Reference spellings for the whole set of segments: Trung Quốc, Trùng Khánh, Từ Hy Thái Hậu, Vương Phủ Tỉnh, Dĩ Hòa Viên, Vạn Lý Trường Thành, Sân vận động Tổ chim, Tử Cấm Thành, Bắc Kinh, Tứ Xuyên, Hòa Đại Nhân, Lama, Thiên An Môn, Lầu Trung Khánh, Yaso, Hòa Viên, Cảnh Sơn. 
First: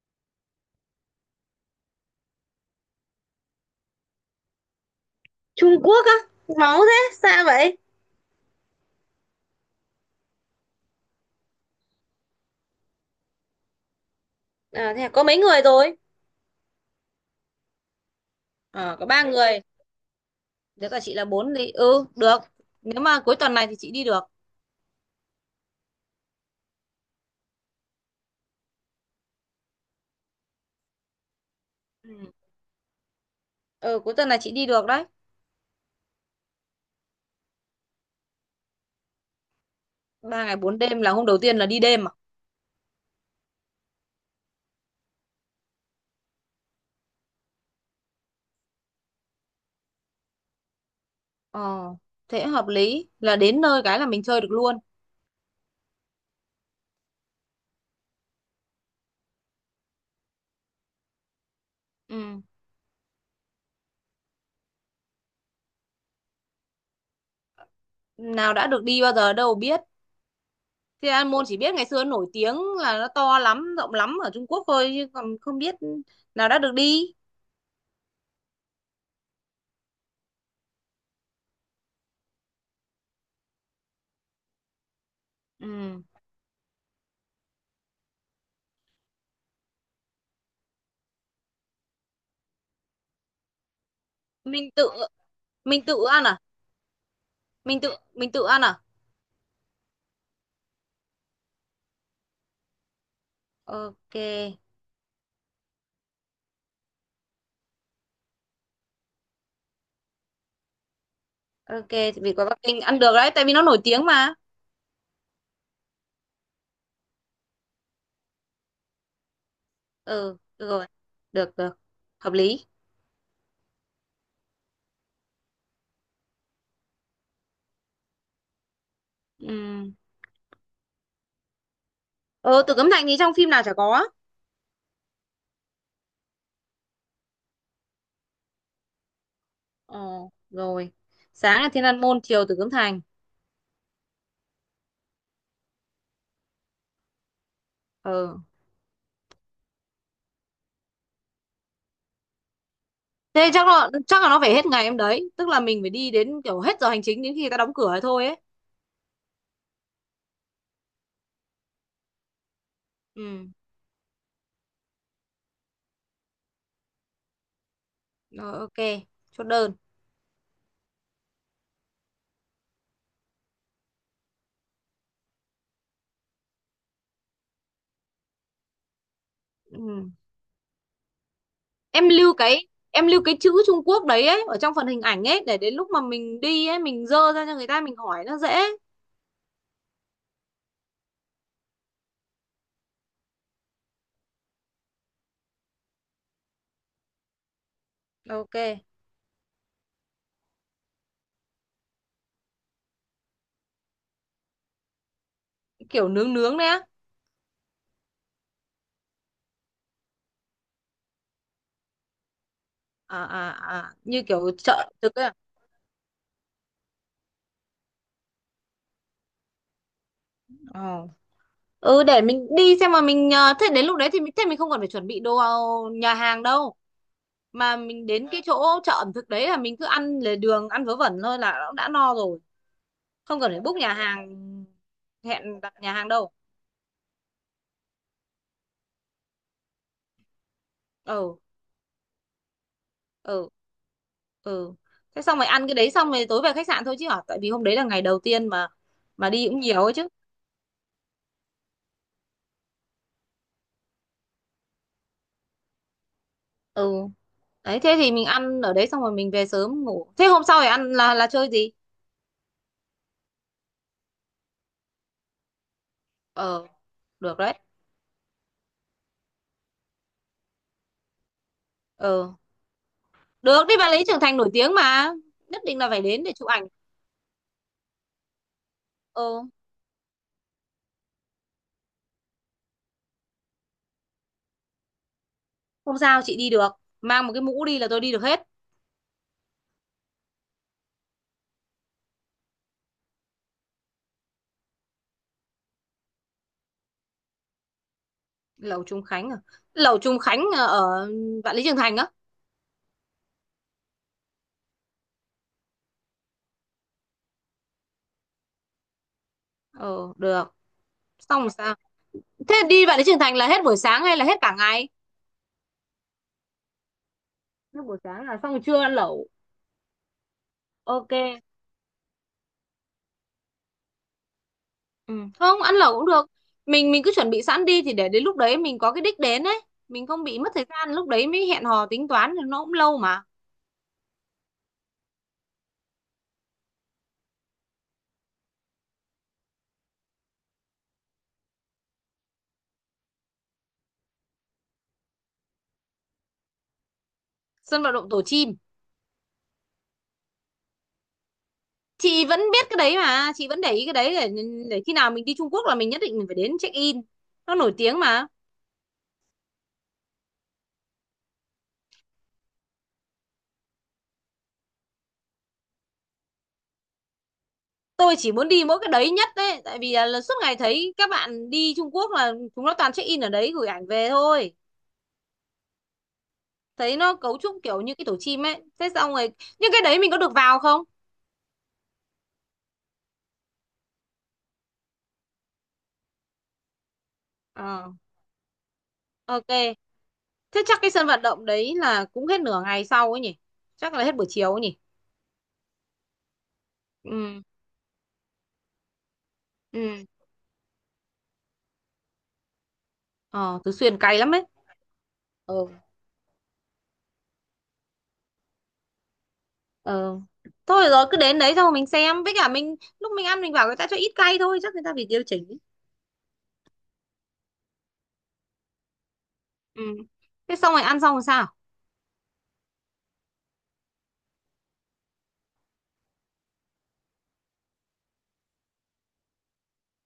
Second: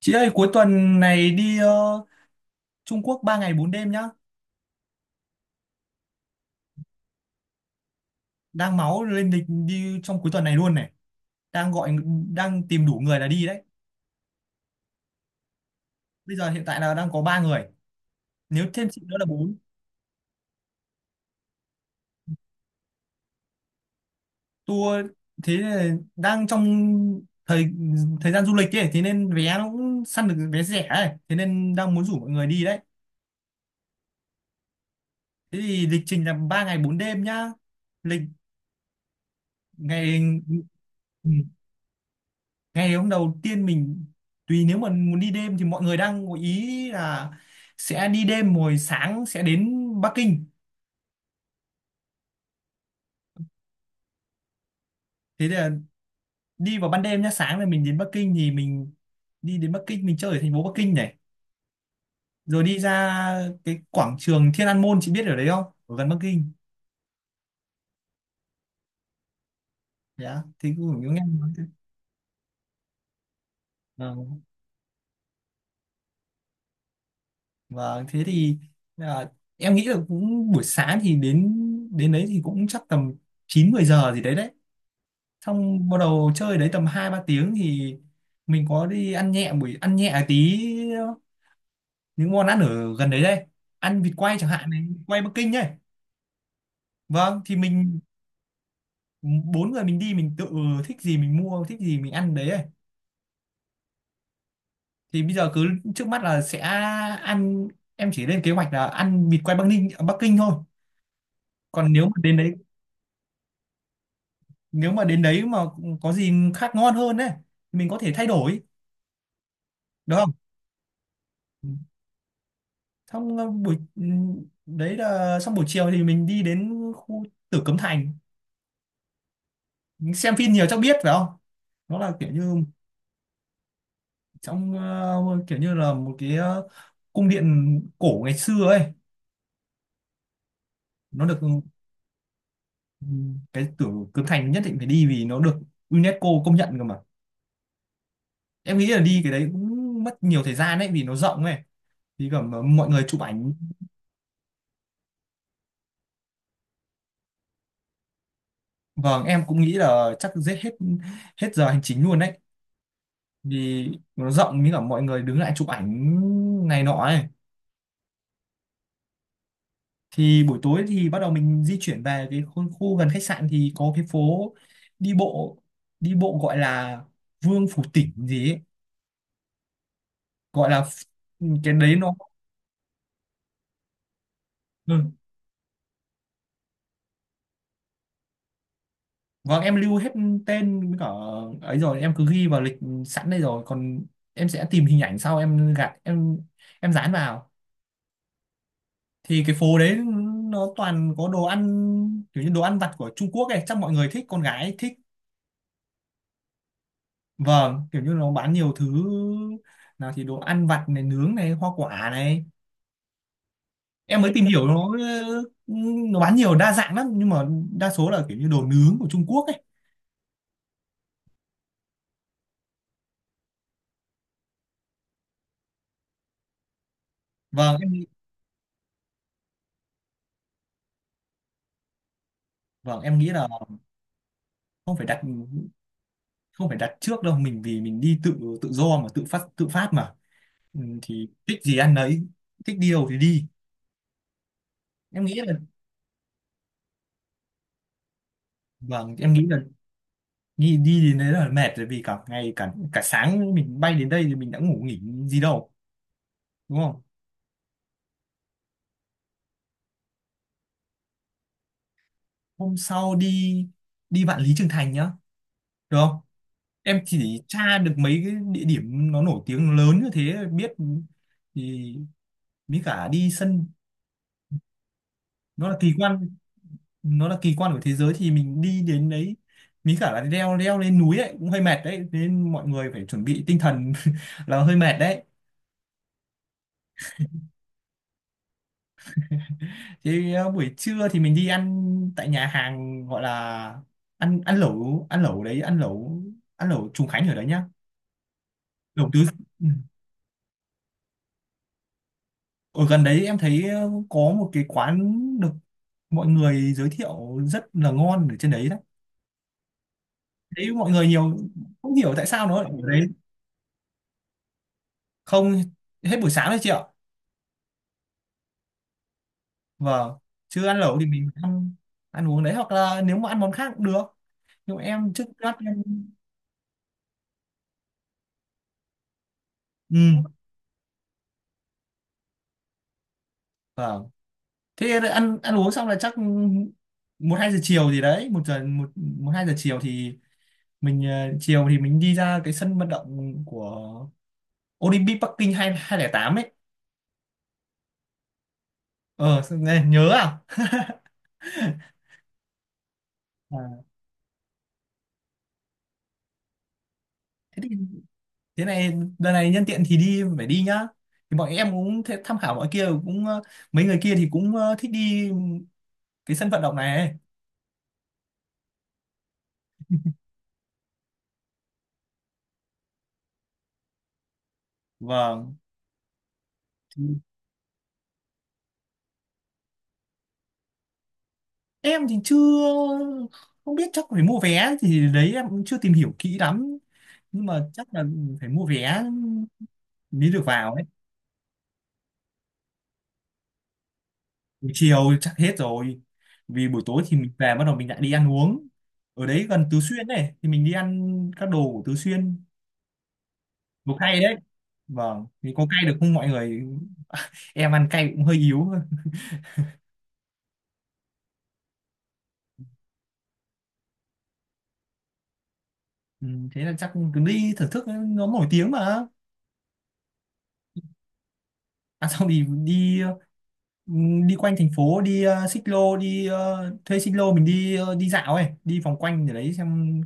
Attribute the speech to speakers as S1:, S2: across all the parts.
S1: Chị ơi cuối tuần này đi Trung Quốc 3 ngày 4 đêm nhá.
S2: Trung Quốc á, máu thế xa vậy.
S1: Đang máu lên lịch đi trong cuối tuần này luôn này. Đang gọi đang tìm đủ người là đi đấy.
S2: À, thế có mấy người rồi?
S1: Bây giờ hiện tại là đang có 3 người. Nếu thêm
S2: Ờ,
S1: chị
S2: có
S1: nữa
S2: ba
S1: là bốn.
S2: người, nếu cả chị là bốn thì được. Nếu mà cuối tuần này thì chị đi được.
S1: Tour Thế là đang trong thời thời gian du lịch ấy, thế nên vé nó cũng săn được vé rẻ ấy, thế nên đang muốn
S2: Ừ.
S1: rủ mọi người đi đấy.
S2: Ừ, cuối tuần này chị đi được đấy.
S1: Thế thì lịch trình là 3 ngày 4 đêm nhá. Lịch ngày
S2: Ba ngày bốn đêm là hôm
S1: Ừ.
S2: đầu tiên là đi đêm à?
S1: Ngày hôm đầu tiên tùy, nếu mà muốn đi đêm thì mọi người đang có ý là sẽ đi đêm rồi sáng sẽ đến Bắc Kinh.
S2: Ờ, thế hợp lý là đến nơi cái là mình chơi được luôn.
S1: Thế là đi vào ban đêm nhá, sáng là mình đến Bắc Kinh thì mình chơi ở thành phố Bắc Kinh này,
S2: Ừ.
S1: rồi đi ra cái quảng trường Thiên An Môn. Chị biết ở đấy không? Ở gần Bắc Kinh,
S2: Nào đã được đi bao giờ đâu biết.
S1: dạ thì cũng
S2: Thì
S1: cũng nghe
S2: An Môn
S1: nói
S2: chỉ
S1: thế.
S2: biết ngày xưa nổi tiếng là nó to lắm, rộng
S1: Ờ,
S2: lắm ở Trung Quốc thôi chứ còn không biết, nào đã được đi.
S1: và thế thì à, em nghĩ là cũng buổi sáng thì đến đến đấy thì cũng chắc tầm 9 10 giờ gì đấy đấy, xong bắt
S2: Ừ.
S1: đầu chơi đấy tầm hai ba tiếng thì mình có đi ăn nhẹ, ăn nhẹ tí những món ăn ở gần đấy đây, ăn vịt quay chẳng hạn
S2: mình
S1: này,
S2: tự
S1: vịt quay Bắc Kinh ấy.
S2: mình tự ăn à?
S1: Vâng, thì mình
S2: Mình tự ăn à?
S1: bốn người mình đi, mình tự thích gì mình mua, thích gì mình ăn đấy ấy.
S2: Ok.
S1: Thì bây giờ cứ trước mắt là sẽ ăn, em chỉ lên kế hoạch là ăn vịt quay Bắc Kinh thôi.
S2: Ok,
S1: Còn nếu mà
S2: thì vì
S1: đến
S2: có
S1: đấy,
S2: Bắc Kinh ăn được đấy tại vì nó nổi tiếng mà.
S1: nếu mà đến đấy mà có gì khác ngon hơn ấy thì mình có thể thay đổi được không?
S2: Ừ, được rồi. Được, được. Hợp lý.
S1: Xong đấy là xong buổi chiều thì mình đi đến khu Tử Cấm Thành.
S2: Ừ.
S1: Mình xem phim nhiều chắc biết phải không, nó là kiểu
S2: Ờ,
S1: như
S2: Tử Cấm Thành thì trong phim nào chả có.
S1: kiểu như là một cái cung điện cổ ngày xưa ấy.
S2: Ờ, rồi.
S1: Nó được,
S2: Sáng là Thiên An Môn, chiều Tử Cấm Thành.
S1: ừ, cái Tử Cấm Thành nhất định phải đi vì nó được UNESCO công nhận cơ mà.
S2: Ừ,
S1: Em nghĩ là đi cái đấy cũng mất nhiều thời gian ấy vì nó rộng ấy, thì cả mọi người chụp
S2: thế
S1: ảnh.
S2: chắc là nó phải hết ngày em đấy, tức là mình phải đi đến kiểu hết giờ hành chính, đến khi người ta đóng cửa ấy thôi ấy.
S1: Vâng, em cũng nghĩ là chắc giết hết, hết giờ hành chính luôn đấy,
S2: Ừ.
S1: vì nó rộng như cả mọi người đứng lại chụp ảnh này nọ ấy.
S2: Rồi ok, chốt đơn.
S1: Thì buổi tối thì bắt đầu mình di chuyển về cái khu, khu gần khách sạn thì có cái phố đi bộ đi bộ gọi là Vương Phủ Tỉnh gì ấy.
S2: Ừ.
S1: gọi là ph- cái đấy nó,
S2: Em lưu cái chữ Trung Quốc đấy ấy ở trong phần hình
S1: ừ.
S2: ảnh ấy để đến lúc mà mình đi ấy mình dơ ra cho người ta mình hỏi nó dễ.
S1: Vâng, em lưu hết tên với cả ấy rồi, em cứ ghi vào lịch sẵn đây rồi, còn em sẽ tìm hình ảnh sau, em gạt em dán vào.
S2: Ok.
S1: Thì cái phố đấy nó toàn có đồ ăn kiểu như đồ ăn vặt của Trung Quốc ấy, chắc mọi người thích, con gái thích.
S2: Kiểu nướng nướng đấy á?
S1: Vâng, kiểu như nó bán nhiều thứ, nào thì đồ ăn vặt này, nướng này, hoa quả này.
S2: À à à,
S1: Em
S2: như
S1: mới tìm
S2: kiểu
S1: hiểu, nó,
S2: chợ thực ấy à?
S1: ừ, nó bán nhiều đa dạng lắm, nhưng mà đa số là kiểu như đồ nướng của Trung Quốc ấy.
S2: Ờ. Ừ, để mình đi xem mà mình thế đến lúc đấy thì mình, thế mình không cần phải chuẩn bị đồ nhà hàng đâu,
S1: Vâng,
S2: mà
S1: em nghĩ-
S2: mình đến cái chỗ chợ ẩm thực đấy là mình cứ ăn lề đường ăn vớ vẩn thôi là nó đã no rồi.
S1: vâng, em nghĩ
S2: Không
S1: là
S2: cần phải book nhà hàng,
S1: không phải đặt
S2: hẹn đặt nhà hàng đâu.
S1: không phải đặt trước đâu, mình, vì mình đi tự tự do mà tự phát mà. Ừ, thì
S2: Ừ.
S1: thích gì ăn đấy, thích đi đâu thì đi.
S2: Ừ. Ừ, thế
S1: Em
S2: xong
S1: nghĩ
S2: rồi
S1: là
S2: ăn cái đấy xong rồi tối về khách sạn thôi chứ hả, tại vì hôm đấy là ngày đầu tiên mà
S1: Vâng,
S2: mà
S1: em nghĩ
S2: đi
S1: là
S2: cũng nhiều ấy chứ.
S1: đi đi đến đấy là mệt rồi, vì cả ngày, cả cả sáng mình bay đến đây thì mình đã ngủ nghỉ gì đâu, đúng
S2: Ừ.
S1: không?
S2: Đấy, thế thì mình ăn ở đấy xong rồi mình về sớm ngủ. Thế hôm sau phải ăn, là chơi gì?
S1: Hôm sau đi đi Vạn Lý Trường Thành nhá, được không?
S2: Ờ,
S1: Em
S2: được
S1: chỉ
S2: đấy.
S1: tra được mấy cái địa điểm nó nổi tiếng lớn như thế biết thì
S2: Ờ,
S1: mới cả đi
S2: được,
S1: sân.
S2: đi bạn lý trưởng thành nổi tiếng mà. Nhất
S1: Nó là
S2: định là
S1: kỳ
S2: phải đến
S1: quan,
S2: để chụp ảnh.
S1: của thế giới thì mình đi đến đấy,
S2: Ờ,
S1: mới cả là leo leo lên núi ấy cũng hơi mệt đấy, nên mọi người phải chuẩn bị tinh thần là hơi mệt đấy.
S2: không sao, chị đi được. Mang một cái mũ đi là tôi đi được hết.
S1: Thì buổi trưa thì mình đi ăn tại nhà hàng, gọi là ăn ăn lẩu đấy ăn lẩu Trùng Khánh ở đấy nhá.
S2: Lầu Trung
S1: Lẩu tứ
S2: Khánh à?
S1: Ừ.
S2: Lầu Trung Khánh à, ở Vạn Lý Trường Thành á?
S1: Ở gần đấy em thấy có một cái quán được mọi người giới thiệu rất là ngon ở trên đấy đấy.
S2: Ờ, được.
S1: Đấy, mọi người nhiều
S2: Xong rồi sao?
S1: không hiểu tại sao nó
S2: Thế
S1: lại
S2: đi
S1: ở
S2: Vạn
S1: đấy.
S2: Lý Trường Thành là hết buổi sáng hay là hết cả ngày?
S1: Không, hết buổi sáng đấy chị ạ.
S2: Hết buổi sáng là xong rồi trưa ăn lẩu.
S1: Vâng, chưa ăn lẩu thì
S2: Ok.
S1: mình ăn ăn uống đấy, hoặc là nếu mà ăn món khác cũng được. Nhưng mà em
S2: Ừ.
S1: trước mắt
S2: Không, ăn
S1: em
S2: lẩu cũng được. Mình cứ chuẩn bị sẵn đi thì để đến lúc đấy mình có cái đích đến ấy, mình
S1: Ừ
S2: không bị mất thời gian lúc đấy mới hẹn hò tính toán thì nó cũng lâu mà.
S1: vâng. Thế là ăn ăn uống xong là chắc một hai giờ chiều gì đấy, một hai giờ chiều thì mình đi ra cái sân vận động của Olympic Bắc Kinh 2008 ấy.
S2: Sân vận động Tổ chim.
S1: Ờ sao nghe nhớ à.
S2: Chị vẫn biết cái đấy mà, chị
S1: À,
S2: vẫn để ý cái đấy để khi nào mình đi Trung Quốc là mình nhất định mình phải đến check in. Nó
S1: thế
S2: nổi
S1: thì
S2: tiếng mà.
S1: Thế này, đợt này nhân tiện thì đi phải đi nhá. Thì bọn em cũng thế, tham khảo mọi kia cũng mấy người kia thì cũng thích đi cái sân vận động này ấy.
S2: Tôi chỉ muốn đi mỗi cái đấy nhất đấy, tại vì là suốt ngày thấy các bạn đi Trung Quốc là chúng nó toàn check in ở đấy gửi ảnh về thôi.
S1: Vâng.
S2: Thấy
S1: Thì
S2: nó cấu trúc kiểu như cái tổ chim ấy. Thế xong rồi, nhưng cái đấy mình có được vào không?
S1: em thì chưa Không biết, chắc phải mua vé, thì đấy em cũng chưa tìm hiểu kỹ lắm, nhưng mà chắc
S2: Ờ,
S1: là phải mua vé
S2: ok.
S1: mới được
S2: Thế
S1: vào
S2: chắc
S1: ấy.
S2: cái sân vận động đấy là cũng hết nửa ngày sau ấy nhỉ? Chắc là hết buổi chiều ấy
S1: Buổi
S2: nhỉ?
S1: chiều chắc hết rồi, vì buổi tối thì mình
S2: Ừ.
S1: về bắt đầu mình lại đi ăn uống ở đấy gần Tứ
S2: Ừ.
S1: Xuyên này, thì mình đi ăn các đồ của Tứ Xuyên.
S2: Ờ, Tứ
S1: Một
S2: Xuyên cay
S1: hay
S2: lắm
S1: đấy.
S2: ấy.
S1: Vâng thì
S2: Ờ,
S1: có cay được không mọi người, em ăn cay cũng hơi yếu thôi.
S2: ờ. Thôi rồi cứ đến đấy xong rồi mình xem. Với cả mình lúc mình ăn mình bảo người ta cho ít cay thôi. Chắc người ta phải điều chỉnh ấy.
S1: Ừ, thế là chắc cứ đi thưởng thức, nó nổi tiếng mà.
S2: Ừ. Thế xong rồi ăn xong rồi sao?
S1: À, xong thì đi, ừ, đi quanh thành phố, đi ờ, xích lô đi ờ, thuê xích lô mình đi, đi dạo ấy, đi vòng quanh để đấy xem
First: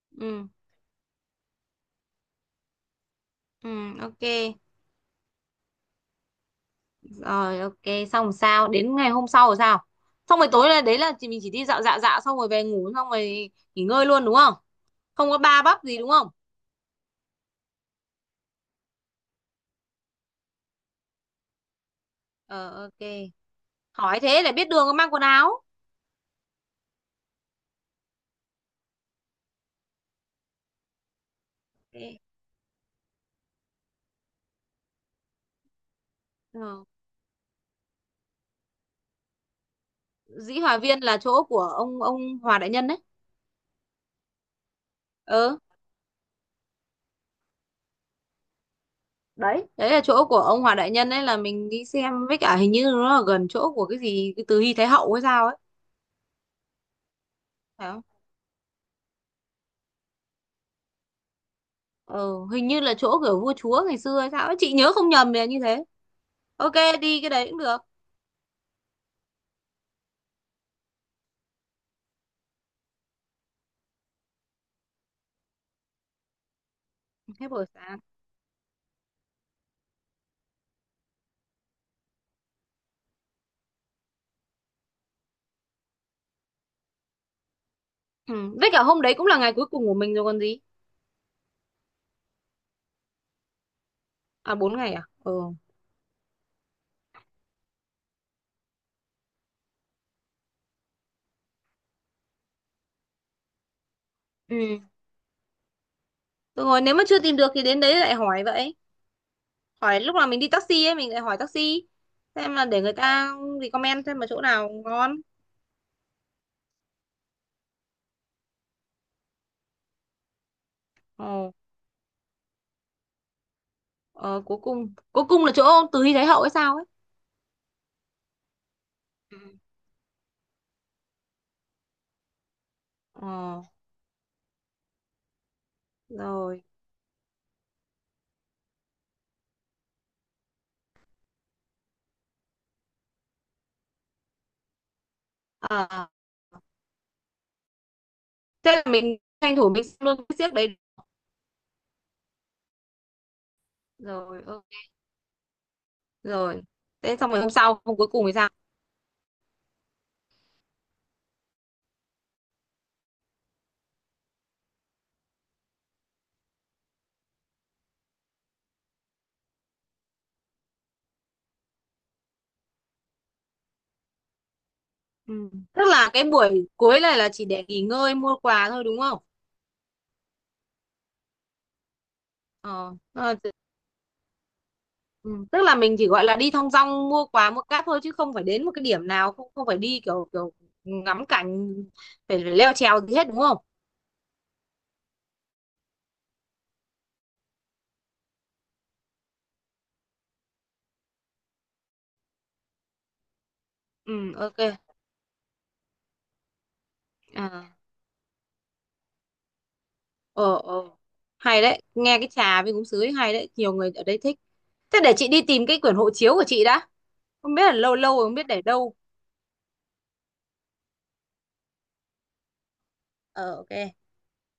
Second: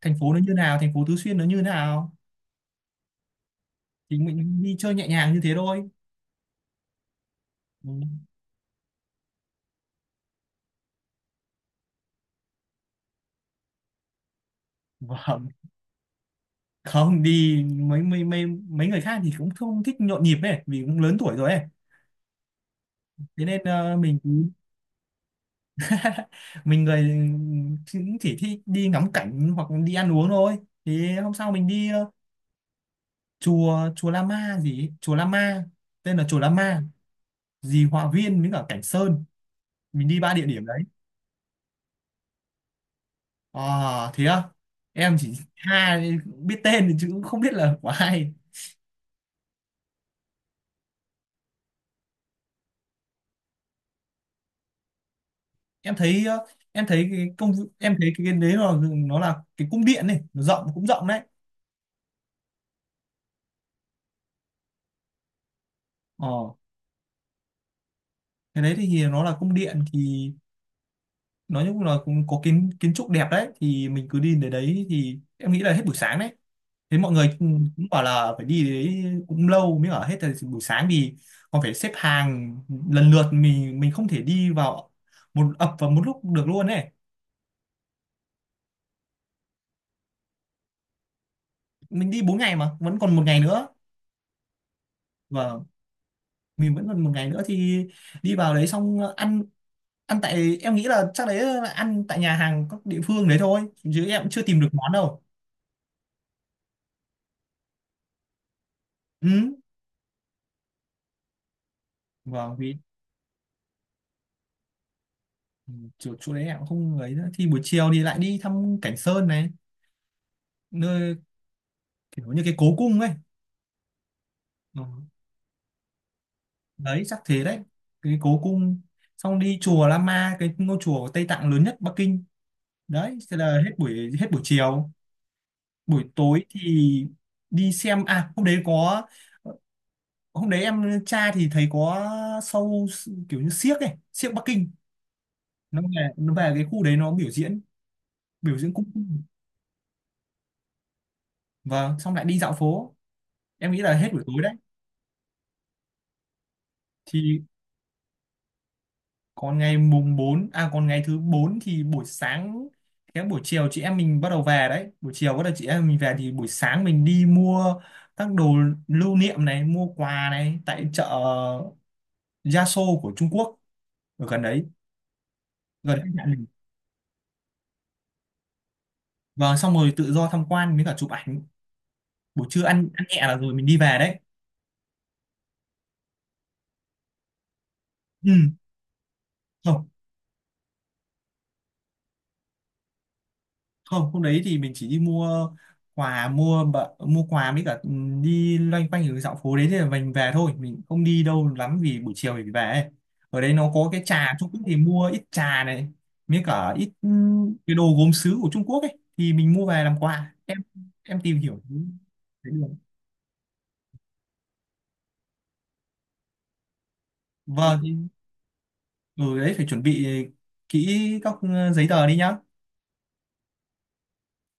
S1: thành phố nó
S2: Ừ.
S1: như nào, thành phố Tứ Xuyên nó như nào.
S2: Ừ.
S1: Thì
S2: Ok.
S1: mình đi chơi nhẹ nhàng như thế thôi.
S2: Rồi ok,
S1: Ừ.
S2: xong rồi sao? Đến ngày hôm sau rồi sao? Xong rồi tối là đấy là chỉ, mình chỉ đi dạo dạo dạo xong rồi về ngủ xong rồi nghỉ ngơi luôn đúng không? Không có
S1: Vâng,
S2: ba bắp gì đúng không?
S1: không đi. Mấy mấy mấy Mấy người khác thì cũng không thích nhộn nhịp ấy, vì cũng lớn tuổi rồi ấy,
S2: Ờ, ok.
S1: thế nên mình
S2: Hỏi thế
S1: cứ,
S2: để biết đường có mang quần áo.
S1: mình người chỉ thích đi ngắm cảnh hoặc đi ăn uống thôi. Thì hôm sau mình đi ờ,
S2: Ok.
S1: chùa chùa Lama gì ấy. Chùa Lama,
S2: Ờ,
S1: dì Hòa Viên với cả Cảnh Sơn, mình đi ba địa
S2: Dĩ
S1: điểm
S2: Hòa
S1: đấy.
S2: Viên là chỗ của ông Hòa Đại Nhân đấy.
S1: À thế à, em chỉ
S2: Ờ,
S1: ha biết tên thì chứ cũng không biết là của ai.
S2: đấy, đấy là chỗ của ông Hòa Đại Nhân đấy, là mình đi xem với cả hình như nó là gần chỗ của cái gì cái Từ Hy Thái Hậu hay sao ấy.
S1: Em thấy ờ, em thấy cái công
S2: Phải
S1: em
S2: không?
S1: thấy cái đấy là, nó là cái cung điện này, nó rộng cũng rộng đấy.
S2: Ờ, hình như là chỗ của vua chúa ngày xưa hay sao ấy. Chị nhớ không nhầm thì là như thế.
S1: Ờ
S2: Ok, đi cái đấy cũng được.
S1: cái đấy thì nó là cung điện thì nói chung là cũng có kiến kiến trúc đẹp đấy, thì mình cứ đi đến đấy thì em nghĩ là hết buổi sáng đấy. Thế mọi người
S2: Hết buổi
S1: cũng cũng
S2: sáng.
S1: bảo là phải đi đấy cũng lâu mới ở hết thời buổi sáng, vì còn phải xếp hàng lần lượt, mình không thể đi vào một ập vào một lúc được luôn ấy.
S2: Ừ. Với cả hôm đấy cũng là ngày cuối cùng của mình rồi còn gì.
S1: Mình đi 4 ngày mà vẫn còn một ngày nữa.
S2: À 4 ngày à? Ừ.
S1: Và mình vẫn còn một ngày nữa thì đi vào đấy xong ăn ăn tại, em nghĩ là chắc đấy là ăn tại nhà hàng các địa phương đấy thôi, chứ em cũng chưa tìm được
S2: Ừ.
S1: món đâu.
S2: Được rồi, nếu mà chưa tìm được thì đến đấy lại hỏi vậy.
S1: Ừ
S2: Hỏi lúc nào mình đi taxi ấy, mình lại hỏi taxi. Xem
S1: vâng,
S2: là
S1: vì
S2: để người ta recommend xem là chỗ nào ngon.
S1: ừ. Chỗ đấy em cũng không ấy nữa, thì buổi chiều thì lại đi thăm Cảnh Sơn này, nơi
S2: Ờ,
S1: kiểu như cái cố cung ấy.
S2: ờ, cuối
S1: Ờ,
S2: cùng cuối cùng là chỗ Từ Hy Thái Hậu hay sao ấy.
S1: đấy chắc thế đấy, cái cố cung.
S2: Ừ.
S1: Xong đi chùa Lama, cái ngôi chùa của Tây Tạng lớn nhất Bắc Kinh, đấy thế là
S2: Ờ,
S1: hết buổi chiều. Buổi tối
S2: rồi.
S1: thì đi xem, hôm đấy em tra thì thấy có show kiểu như xiếc ấy, xiếc Bắc Kinh. Nó về,
S2: À,
S1: cái khu đấy nó biểu diễn, biểu diễn
S2: thế
S1: cung
S2: là mình tranh thủ mình xem luôn cái xiếc đấy.
S1: vâng. Xong lại đi dạo phố, em nghĩ là hết buổi tối
S2: Rồi
S1: đấy.
S2: ok, rồi, thế xong rồi
S1: Thì
S2: hôm sau hôm cuối cùng thì sao?
S1: còn ngày mùng bốn, à còn ngày thứ 4 thì buổi sáng, cái buổi chiều chị em mình bắt đầu về đấy, buổi chiều bắt đầu chị em mình về, thì buổi sáng mình đi mua các đồ lưu niệm này, mua quà này tại chợ Yaso của Trung Quốc ở gần đấy,
S2: Ừ, tức
S1: gần khách
S2: là cái
S1: sạn mình.
S2: buổi cuối này là chỉ để nghỉ ngơi mua quà thôi đúng không?
S1: Vâng, xong rồi tự do tham quan với cả chụp ảnh, buổi trưa ăn
S2: ờ,
S1: ăn nhẹ
S2: ờ,
S1: là
S2: t-
S1: rồi mình đi về đấy.
S2: ừ, tức là mình chỉ gọi là đi thong dong mua quà mua cáp thôi chứ không phải đến một cái điểm nào, không không
S1: Ừ
S2: phải đi kiểu kiểu ngắm cảnh, phải, phải leo trèo gì hết đúng không?
S1: không, hôm đấy thì mình chỉ đi mua quà, mua quà với cả đi loanh quanh ở dạo phố đấy, thì mình về thôi, mình không đi đâu lắm vì buổi chiều thì về ấy. Ở đấy nó có cái trà
S2: Ừ,
S1: Trung
S2: ok.
S1: Quốc thì mua ít trà này với cả ít,
S2: À.
S1: cái đồ gốm sứ của Trung Quốc ấy thì mình mua về làm quà.
S2: Ờ, ờ,
S1: Tìm hiểu
S2: hay đấy, nghe cái
S1: thấy được.
S2: trà với gúng sứ ấy hay đấy, nhiều người ở đây thích. Thế để chị đi tìm cái quyển hộ chiếu của chị đã, không biết là
S1: vâng thì-
S2: lâu lâu rồi không biết để đâu.
S1: ừ đấy, phải chuẩn bị kỹ các, giấy tờ đi nhá.
S2: Ờ, ok.